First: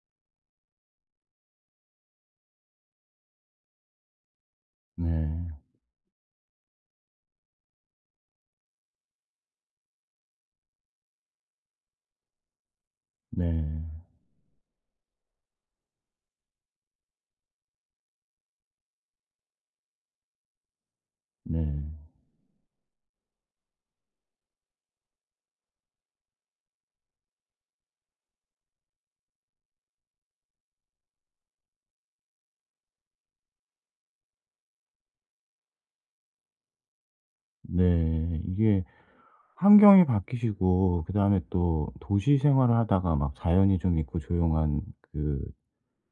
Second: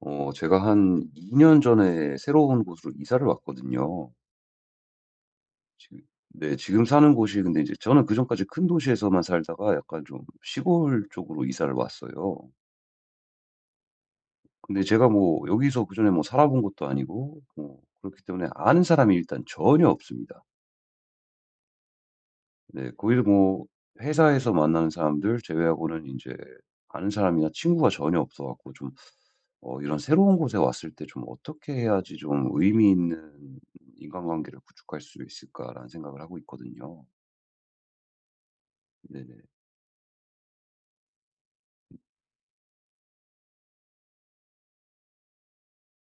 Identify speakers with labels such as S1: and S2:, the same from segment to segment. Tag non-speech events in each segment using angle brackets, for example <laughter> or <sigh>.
S1: 제가 한 2년 전에 새로운 곳으로 이사를 왔거든요.
S2: 네.
S1: 지금 네. 지금 사는 곳이 근데 이제 저는 그전까지 큰 도시에서만 살다가 약간 좀 시골 쪽으로 이사를 왔어요.
S2: 네.
S1: 근데 제가 뭐 여기서 그전에 뭐 살아본 것도 아니고 뭐 그렇기 때문에 아는 사람이 일단 전혀 없습니다.
S2: 네.
S1: 네. 거기도 뭐 회사에서 만나는 사람들 제외하고는 이제 아는 사람이나 친구가 전혀 없어 갖고 좀 이런 새로운 곳에 왔을 때 좀 '어떻게 해야지 좀 의미 있는 인간관계를 구축할 수 있을까.'라는 생각을 하고 있거든요.
S2: 네. 이게
S1: 네네.
S2: 환경이 바뀌시고, 그다음에 또 도시 생활을 하다가 막 자연이 좀 있고 조용한 그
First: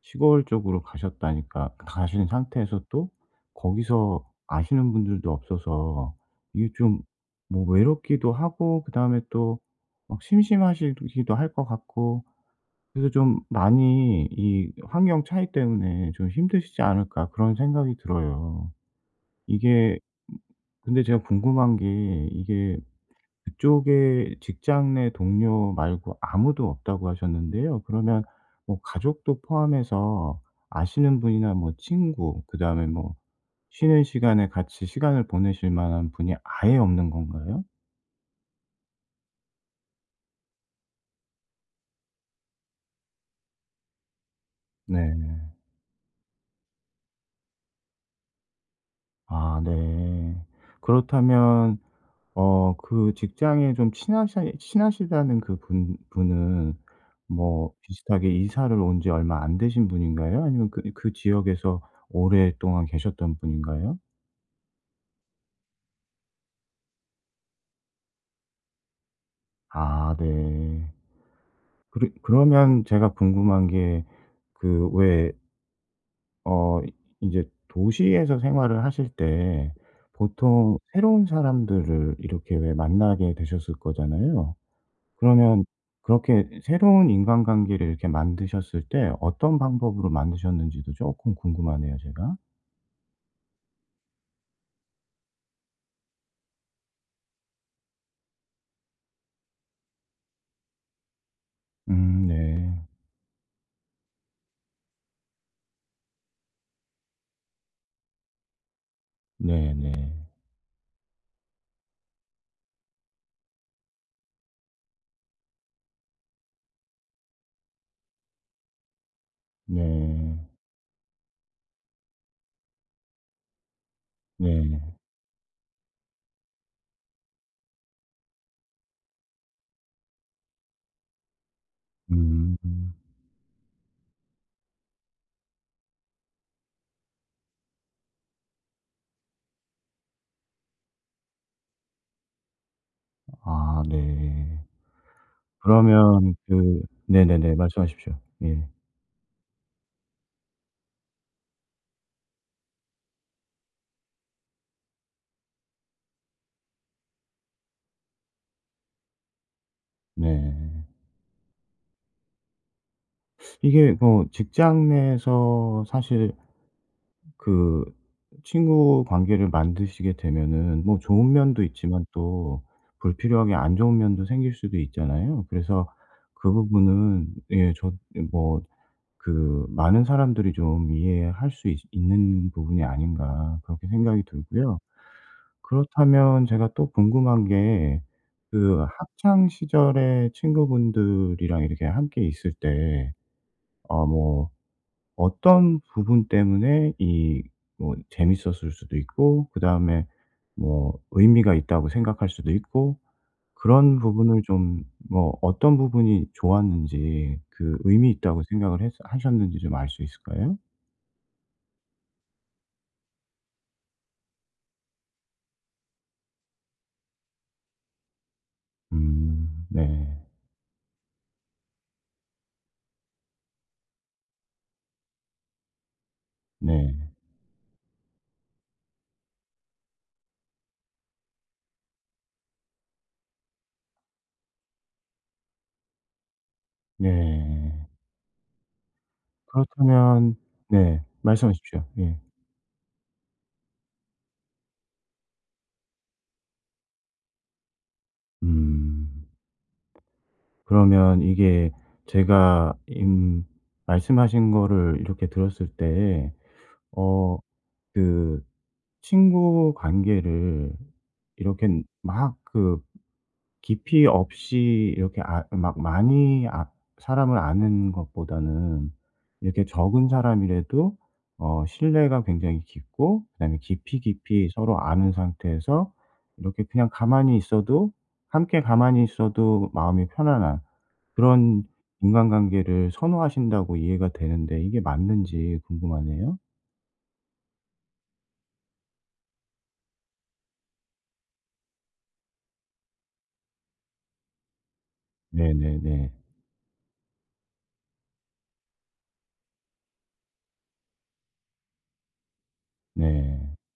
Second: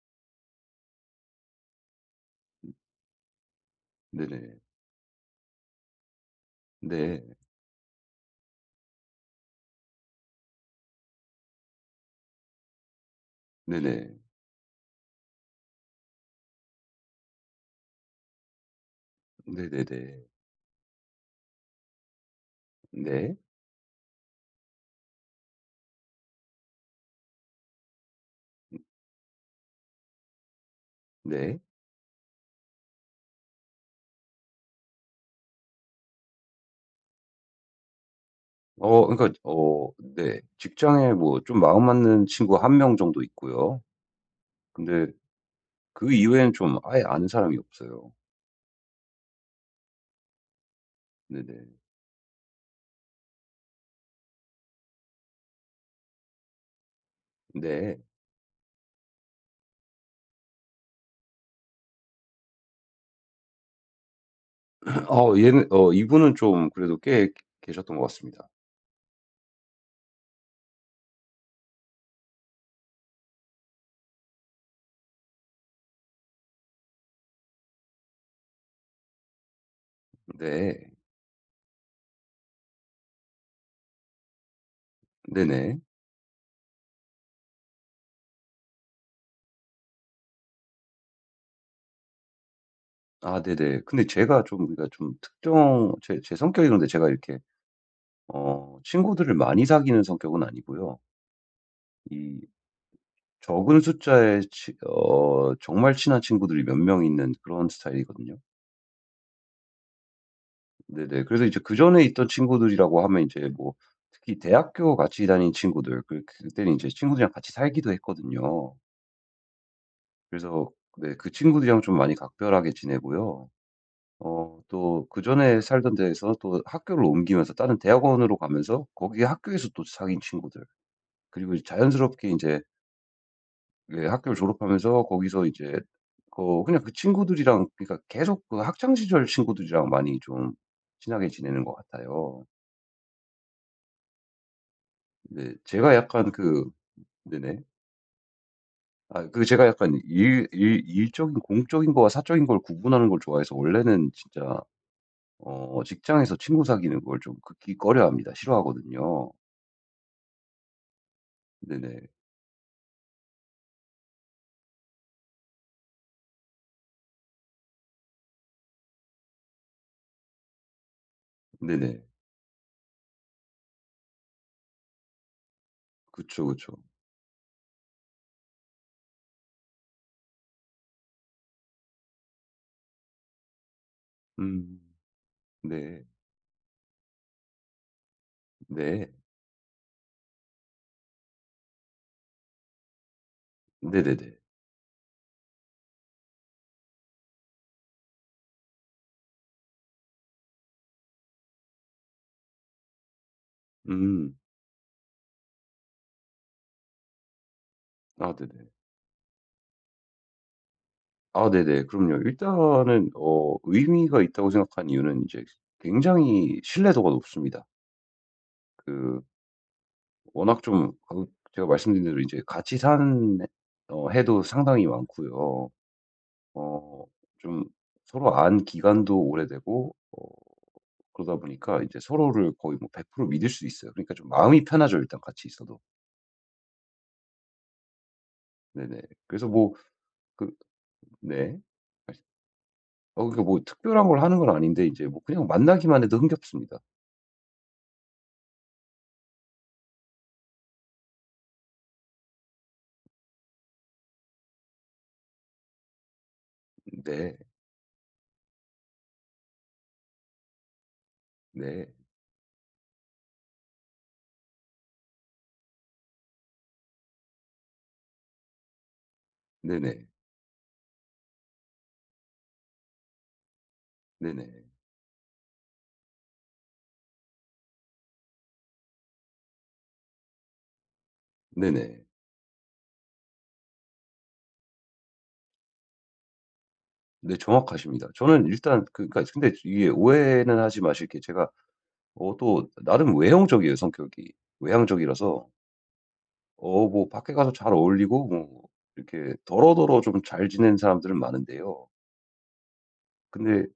S2: 시골 쪽으로 가셨다니까 가신 상태에서 또 거기서
S1: 네네.
S2: 아시는 분들도 없어서 이게 좀
S1: 네.
S2: 뭐 외롭기도 하고, 그다음에 또 막 심심하시기도 할 것 같고, 그래서 좀
S1: 네네.
S2: 많이 이 환경 차이 때문에 좀 힘드시지 않을까 그런 생각이 들어요. 이게,
S1: 네네네.
S2: 근데 제가 궁금한 게, 이게
S1: 네.
S2: 그쪽에 직장 내 동료 말고 아무도 없다고 하셨는데요. 그러면 뭐 가족도 포함해서 아시는 분이나
S1: 네.
S2: 뭐 친구, 그다음에 뭐 쉬는 시간에 같이 시간을 보내실 만한 분이 아예 없는 건가요?
S1: 그러니까 네. 직장에 뭐 좀 마음 맞는 친구 한 명 정도 있고요. 근데
S2: 네.
S1: 그 이외에는 좀 아예 아는 사람이 없어요.
S2: 아 네.
S1: 네네.
S2: 그렇다면 그 직장에 좀 친하시다는 그 분 분은 뭐
S1: 네.
S2: 비슷하게 이사를 온지 얼마 안 되신 분인가요? 아니면 그 그 지역에서 오랫동안 계셨던 분인가요?
S1: 어 얘는 어 이분은 좀 그래도 꽤 계셨던 것 같습니다.
S2: 아 네. 그러면 제가 궁금한 게, 그 왜, 어 이제 도시에서 생활을 하실 때 보통
S1: 네.
S2: 새로운 사람들을 이렇게 왜 만나게 되셨을 거잖아요. 그러면
S1: 네네.
S2: 그렇게 새로운 인간관계를 이렇게 만드셨을 때 어떤 방법으로 만드셨는지도 조금 궁금하네요, 제가.
S1: 아 네네. 근데 제가 좀 그러니까 좀 특정 제 성격이 그런데 제가 이렇게 친구들을 많이 사귀는 성격은 아니고요. 이
S2: 네.
S1: 적은 숫자의 치 어 정말 친한 친구들이 몇 명 있는 그런 스타일이거든요.
S2: 네네. 네.
S1: 네네. 그래서 이제 그전에 있던 친구들이라고 하면 이제 뭐 특히 대학교 같이 다닌 친구들 그때는 이제 친구들이랑 같이 살기도 했거든요.
S2: 네.
S1: 그래서 네. 그 친구들이랑 좀 많이 각별하게 지내고요.
S2: 네.
S1: 또 그전에 살던 데에서 또 학교를 옮기면서 다른 대학원으로 가면서 거기 학교에서 또 사귄 친구들 그리고 이제 자연스럽게 이
S2: 음.
S1: 제 예, 학교를 졸업하면서 거기서 이제 그냥 그 친구들이랑 그러니까 계속 그 학창 시절 친구들이랑 많이 좀 친하게 지내는 것 같아요.
S2: 아 네.
S1: 네. 제가 약간
S2: 그러면
S1: 그
S2: 그, 네네네.
S1: 네네.
S2: 말씀하십시오. 예.
S1: 아 그 제가 약간 일 일 일적인 공적인 거와 사적인 걸 구분하는 걸 좋아해서 원래는 진짜 직장에서 친구 사귀는 걸 좀 극히 꺼려합니다. 싫어하거든요.
S2: 네.
S1: 네네.
S2: 이게 뭐 직장 내에서 사실 그 친구 관계를 만드시게 되면은 뭐 좋은 면도
S1: 네네.
S2: 있지만 또 불필요하게 안 좋은 면도 생길 수도 있잖아요. 그래서
S1: 그쵸,
S2: 그
S1: 그쵸.
S2: 부분은, 예, 저 뭐 그 '많은 사람들이 좀 이해할 수 있 있는 부분이 아닌가.' 그렇게 생각이 들고요.
S1: 음. 네.
S2: 그렇다면 제가 또 궁금한 게, 그
S1: 네.
S2: 학창 시절에 친구분들이랑 이렇게 함께 있을 때어
S1: 네네네.
S2: 뭐 어떤 부분 때문에 이, 뭐 재밌었을 수도 있고, 그다음에 뭐 의미가 있다고 생각할 수도 있고, 그런
S1: 음.
S2: 부분을 좀 뭐 어떤 부분이 좋았는지 그 의미
S1: 아
S2: 있다고
S1: 네네.
S2: 생각을 했 하셨는지 좀 알 수 있을까요?
S1: 아 네네. 그럼요. 일단은 의미가 있다고 생각한 이유는 이제 굉장히 신뢰도가 높습니다. 그
S2: 음. 네.
S1: 워낙 좀 그 제가 말씀드린 대로 이제 같이 산 해도 상당히 많고요.
S2: 네.
S1: 어 좀 서로 안 기간도 오래되고 그러다 보니까 이제 서로를 거의 뭐 100% 믿을 수 있어요. 그러니까 좀 마음이 편하죠, 일단 같이 있어도.
S2: 네.
S1: 네네. 그래서 뭐
S2: 그렇다면
S1: 그
S2: 네.
S1: 네.
S2: 말씀하십시오.
S1: 말
S2: 예.
S1: 어 뭐 특별한 걸 하는 건 아닌데 이제 뭐 그냥 만나기만 해도 흥겹습니다.
S2: 음. 그러면 이게 제가 임 말씀하신 거를 이렇게 들었을 때
S1: 네.
S2: 어 그 친구 관계를 이렇게
S1: 네.
S2: 막 그 깊이 없이 이렇게 아 막 많이 아 사람을 아는 것보다는 이렇게
S1: 네네.
S2: 적은 사람이라도 신뢰가 굉장히 깊고, 그다음에 깊이 깊이
S1: 네네.
S2: 서로 아는 상태에서 이렇게 그냥 가만히 있어도 함께 가만히 있어도 마음이 편안한 그런
S1: 네네.
S2: 인간관계를 선호하신다고 이해가 되는데 이게 맞는지 궁금하네요.
S1: 네, 정확하십니다. 저는 일단 그러니까 근데 이게 오해는 하지 마실 게 제가 또 나름 외형적이에요 성격이. 외향적이라서
S2: 네네네.
S1: 뭐 밖에 가서 잘 어울리고 뭐 이렇게 더러더러 좀 잘 지내는 사람들은 많은데요.
S2: 네.
S1: 근데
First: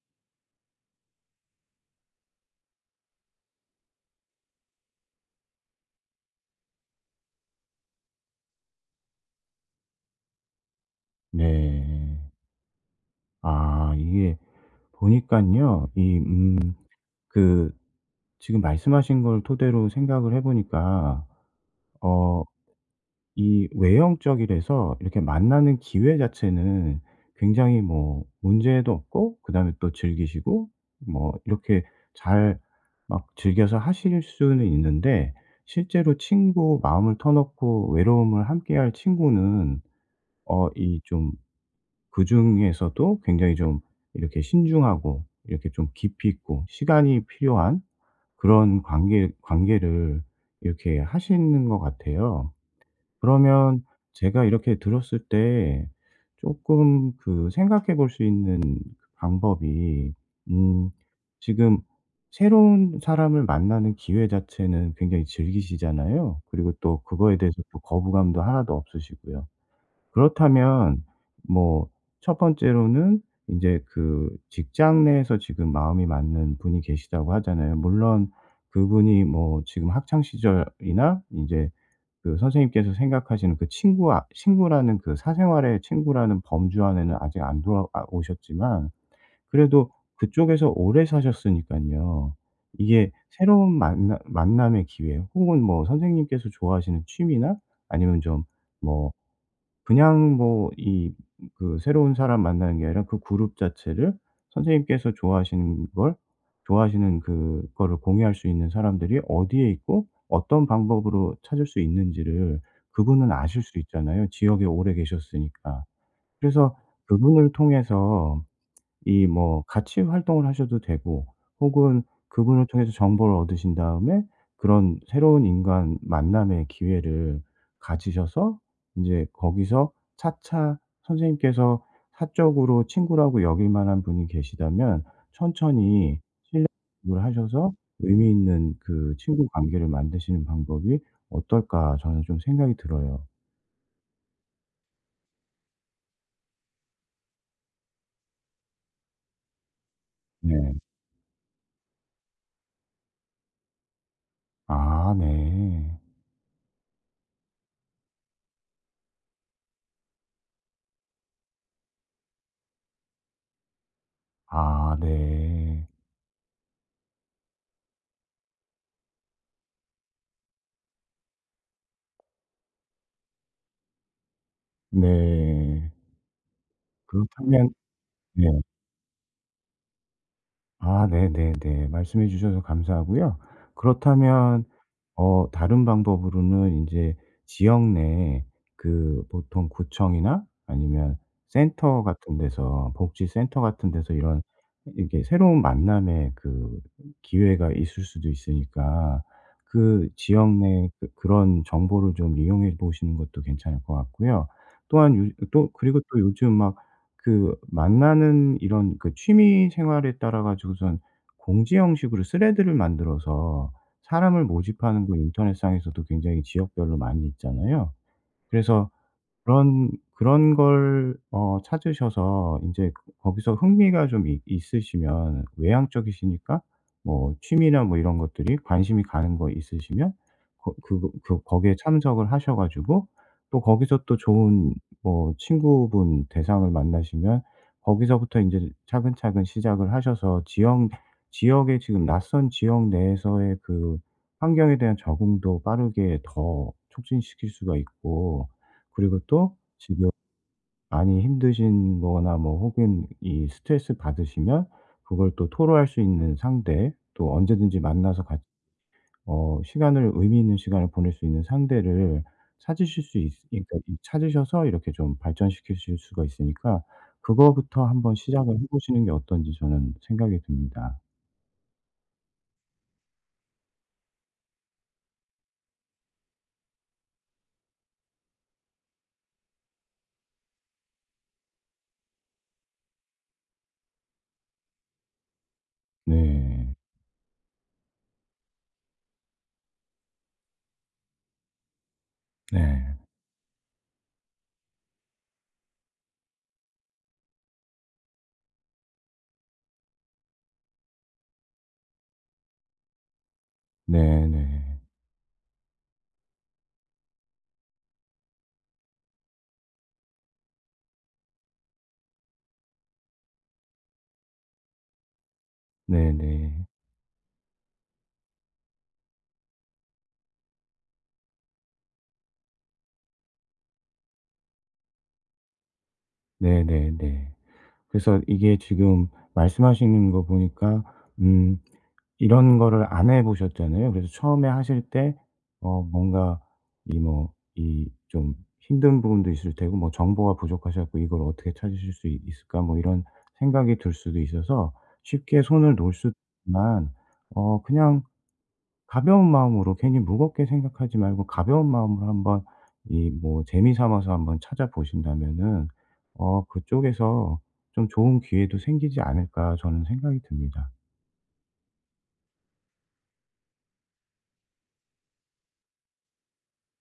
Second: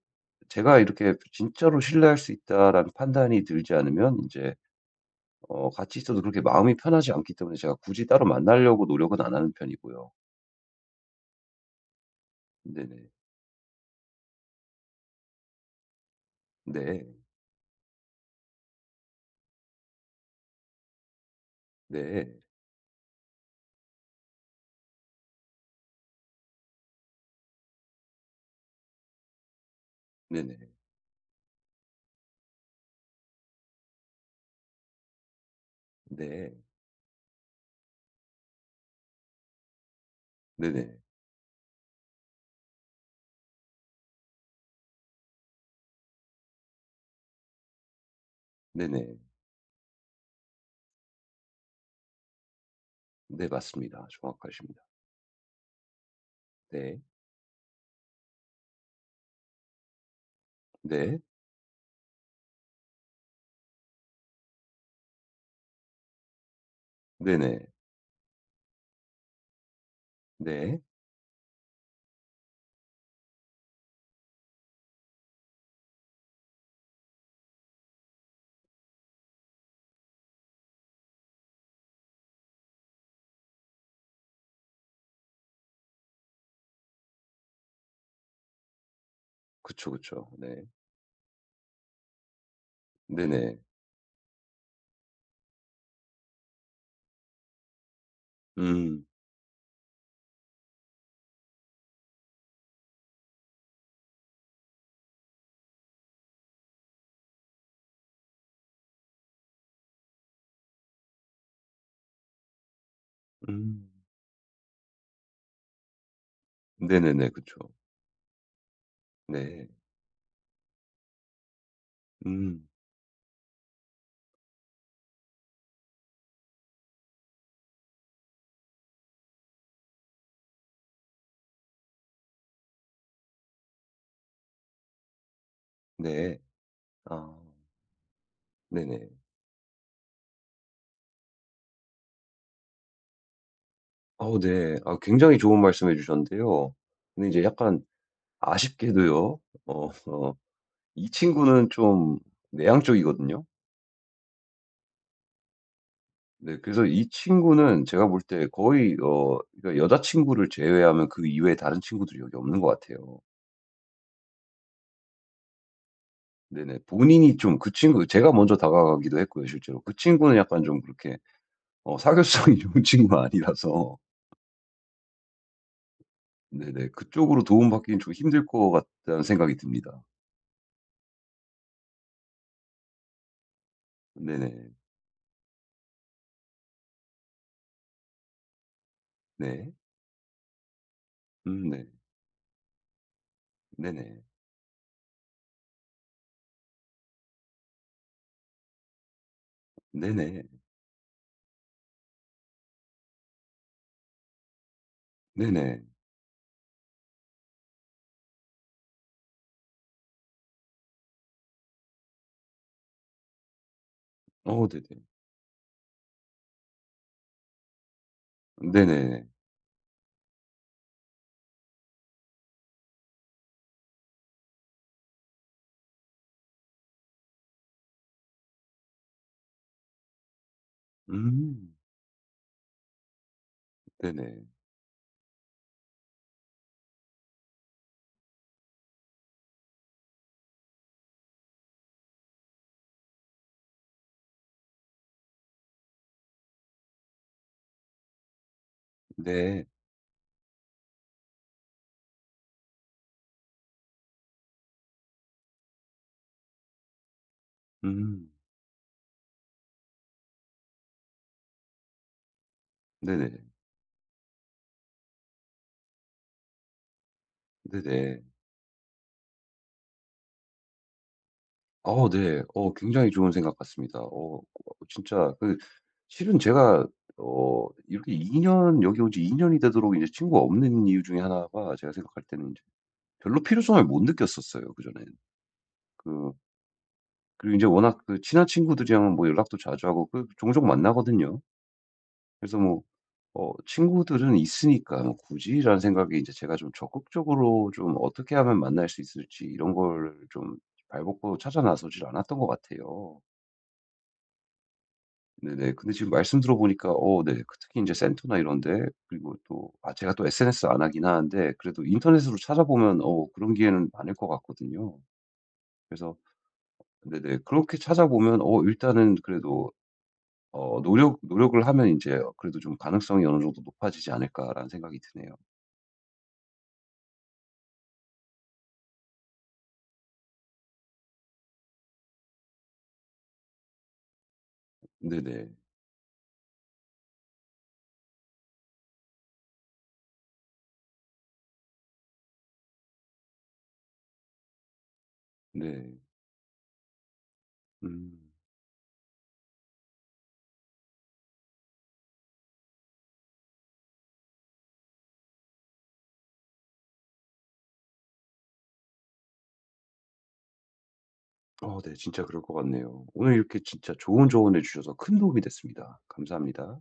S1: 제가 이렇게 '진짜로 신뢰할 수 있다.'라는 판단이 들지 않으면 이제 같이 있어도 그렇게 마음이 편하지 않기 때문에 제가 굳이 따로 만나려고 노력은 안 하는 편이고요.
S2: 네.
S1: 네네.
S2: 아, 이게 보니깐요. 이,
S1: 네.
S2: 그 지금 말씀하신 걸 토대로 생각을 해 보니까
S1: 네.
S2: 어 이 외형적이라서 이렇게 만나는 기회 자체는 굉장히 뭐 문제도 없고, 그다음에 또
S1: 네네.
S2: 즐기시고 뭐 이렇게 잘 막 즐겨서 하실 수는 있는데, 실제로
S1: 네.
S2: 친구 마음을 터놓고 외로움을 함께할 친구는 어
S1: 네네.
S2: 이좀 그중에서도 굉장히 좀 이렇게 신중하고 이렇게 좀 깊이 있고 시간이 필요한 그런
S1: 네네.
S2: 관계를 이렇게 하시는 것 같아요.
S1: 네,
S2: 그러면
S1: 맞습니다.
S2: 제가 이렇게
S1: 정확하십니다.
S2: 들었을 때
S1: 네.
S2: 조금 그 생각해 볼 수 있는 그 방법이, 음
S1: 네.
S2: 지금 새로운 사람을 만나는 기회 자체는 굉장히 즐기시잖아요. 그리고 또 그거에
S1: 네네.
S2: 대해서 또 거부감도 하나도 없으시고요.
S1: 네.
S2: 그렇다면 뭐 첫 번째로는 인제 그 직장 내에서 지금 마음이 맞는 분이 계시다고 하잖아요. 물론 그분이 뭐 지금 학창 시절이나 인제 그 선생님께서 생각하시는 그 친구와 친구라는 그 사생활의 친구라는 범주 안에는 아직 안 돌아 아 오셨지만, 그래도
S1: 그쵸, 그쵸. 네.
S2: 그쪽에서 오래 사셨으니깐요. 이게
S1: 네네.
S2: 새로운 만나 만남의 기회, 혹은 뭐 선생님께서 좋아하시는 취미나 아니면 좀
S1: 음.
S2: 뭐 그냥 뭐 이, 그 새로운 사람 만나는 게 아니라 그 그룹 자체를, 선생님께서 좋아하시는 걸, 좋아하시는 그거를 공유할 수 있는 사람들이 어디에 있고 어떤 방법으로 찾을 수 있는지를 그분은 아실 수
S1: 음.
S2: 있잖아요, 지역에 오래 계셨으니까. 그래서
S1: 네네네.
S2: 그분을
S1: 그쵸.
S2: 통해서 이 뭐
S1: 네.
S2: 같이 활동을 하셔도 되고, 혹은 그분을
S1: 음.
S2: 통해서 정보를 얻으신 다음에 그런 새로운 인간 만남의 기회를 가지셔서 인제 거기서 차차 선생님께서 사적으로 친구라고 여길 만한 분이 계시다면 천천히
S1: 네.
S2: 그걸
S1: 아.
S2: 하셔서 의미 있는
S1: 네네.
S2: 그 친구 관계를 만드시는 방법이 어떨까 저는 좀 생각이 들어요.
S1: 네. 아, 굉장히 좋은 말씀해 주셨는데요. 근데 이제 약간 아쉽게도요. 어. 어,
S2: 네.
S1: 이 친구는 좀 내향 쪽이거든요.
S2: 아 네.
S1: 네, 그래서 이 친구는 제가 볼 때 거의 그러니까 여자친구를 제외하면 그 이외에 다른 친구들이 여기 없는 것 같아요.
S2: 아 네.
S1: 네네. 본인이 좀 그 친구 제가 먼저 다가가기도 했고요 실제로. 그 친구는 약간 좀 그렇게 사교성이 <laughs> 좋은 친구가 아니라서
S2: 네.
S1: 네네, 그쪽으로
S2: 그렇다면
S1: 도움받기는 좀 힘들
S2: 네.
S1: 것 같다는 생각이 듭니다.
S2: 아 네네네. 말씀해 주셔서 감사하고요. 그렇다면
S1: 네네.
S2: 다른 방법으로는 이제 지역 내에, 그 보통
S1: 네.
S2: 구청이나 아니면
S1: 음. 네.
S2: 센터 같은 데서, 복지센터 같은 데서
S1: 네네.
S2: 이런, 이렇게 새로운 만남의 그 기회가 있을 수도 있으니까 그
S1: 네네.
S2: 지역 내 그 그런 정보를 좀 이용해 보시는 것도 괜찮을 것 같고요. 또한 또
S1: 네네.
S2: 그리고 또 요즘 막 그 만나는 이런 그 취미 생활에 따라 가지고선 공지 형식으로 스레드를 만들어서 사람을
S1: 네네.
S2: 모집하는 거 인터넷상에서도 굉장히 지역별로 많이 있잖아요. 그래서
S1: 네네.
S2: 그런 걸 찾으셔서 이제 거기서 흥미가 좀 있 있으시면 외향적이시니까 뭐 취미나 뭐 이런 것들이 관심이 가는 거 있으시면 거 그 그
S1: 음.
S2: 거기에 참석을 하셔 가지고 또 거기서 또
S1: 네네.
S2: 좋은 뭐 친구분 대상을 만나시면 거기서부터 이제 차근차근 시작을 하셔서 지역에 지금 낯선 지역 내에서의 그 환경에 대한 적응도 빠르게 더 촉진시킬 수가 있고, 그리고 또
S1: 네.
S2: 지금 많이 힘드신 거나 뭐 혹은 이 스트레스 받으시면 그걸 또 토로할 수 있는 상대, 또 언제든지 만나서
S1: 음.
S2: 같이 시간을, 의미 있는 시간을 보낼 수 있는 상대를 찾으실 수
S1: 네네.
S2: 있으 그러니까 이 찾으셔서 이렇게 좀 발전시키실 수가 있으니까 그거부터 한번
S1: 네네.
S2: 시작을 해 보시는 게 어떤지 저는 생각이 듭니다.
S1: 네. 굉장히 좋은 생각 같습니다. 진짜 실은 제가 이렇게 2년 여기 온 지 2년 년이 되도록 이제 친구가 없는 이유 중에 하나가 제가 생각할 때는 이제 별로 필요성을 못 느꼈었어요 그전엔. 그
S2: 네.
S1: 그리고 이제 워낙 그 친한 친구들이랑 뭐 연락도 자주 하고 그 종종 만나거든요. 그래서 뭐
S2: 네.
S1: 친구들은 있으니까 뭐 '굳이?'라는 생각에 이제 제가 좀 적극적으로 좀 어떻게 하면 만날 수 있을지 이런 걸 좀 발벗고 찾아 나서질 않았던 것 같아요.
S2: 네네.
S1: 네네. 근데 지금 말씀 들어보니까 네, 그 특히 이제 센터나 이런 데 그리고 또 아 제가 또 SNS 안 하긴 하는데 그래도 인터넷으로 찾아보면 그런 기회는 많을 것 같거든요. 그래서
S2: 네네.
S1: 네네, 그렇게 찾아보면 일단은 그래도 노력을 하면 이제 그래도 좀 '가능성이 어느 정도 높아지지 않을까.'라는 생각이 드네요.
S2: 네네네. 그래서 이게 지금 말씀하시는 거 보니까 음 이런 거를 안 해 보셨잖아요. 그래서 처음에 하실 때
S1: 네네.
S2: 뭔가 이, 뭐 이 좀 힘든 부분도 있을 테고, 뭐 '정보가 부족하셔 갖고 이걸 어떻게 찾으실 수 있 있을까?' 뭐 이런 생각이 들 수도 있어서 쉽게 손을 놓을
S1: 네.
S2: 수 있지만, 그냥
S1: 음.
S2: 가벼운 마음으로 괜히 무겁게 생각하지 말고 가벼운 마음으로 한번 이, 뭐 재미 삼아서 한번 찾아보신다면은 그쪽에서 좀 좋은 기회도 생기지 않을까 저는 생각이 듭니다.
S1: 네. 진짜 그럴 것 같네요. 오늘 이렇게 진짜 좋은 조언해 주셔서 큰 도움이 됐습니다. 감사합니다.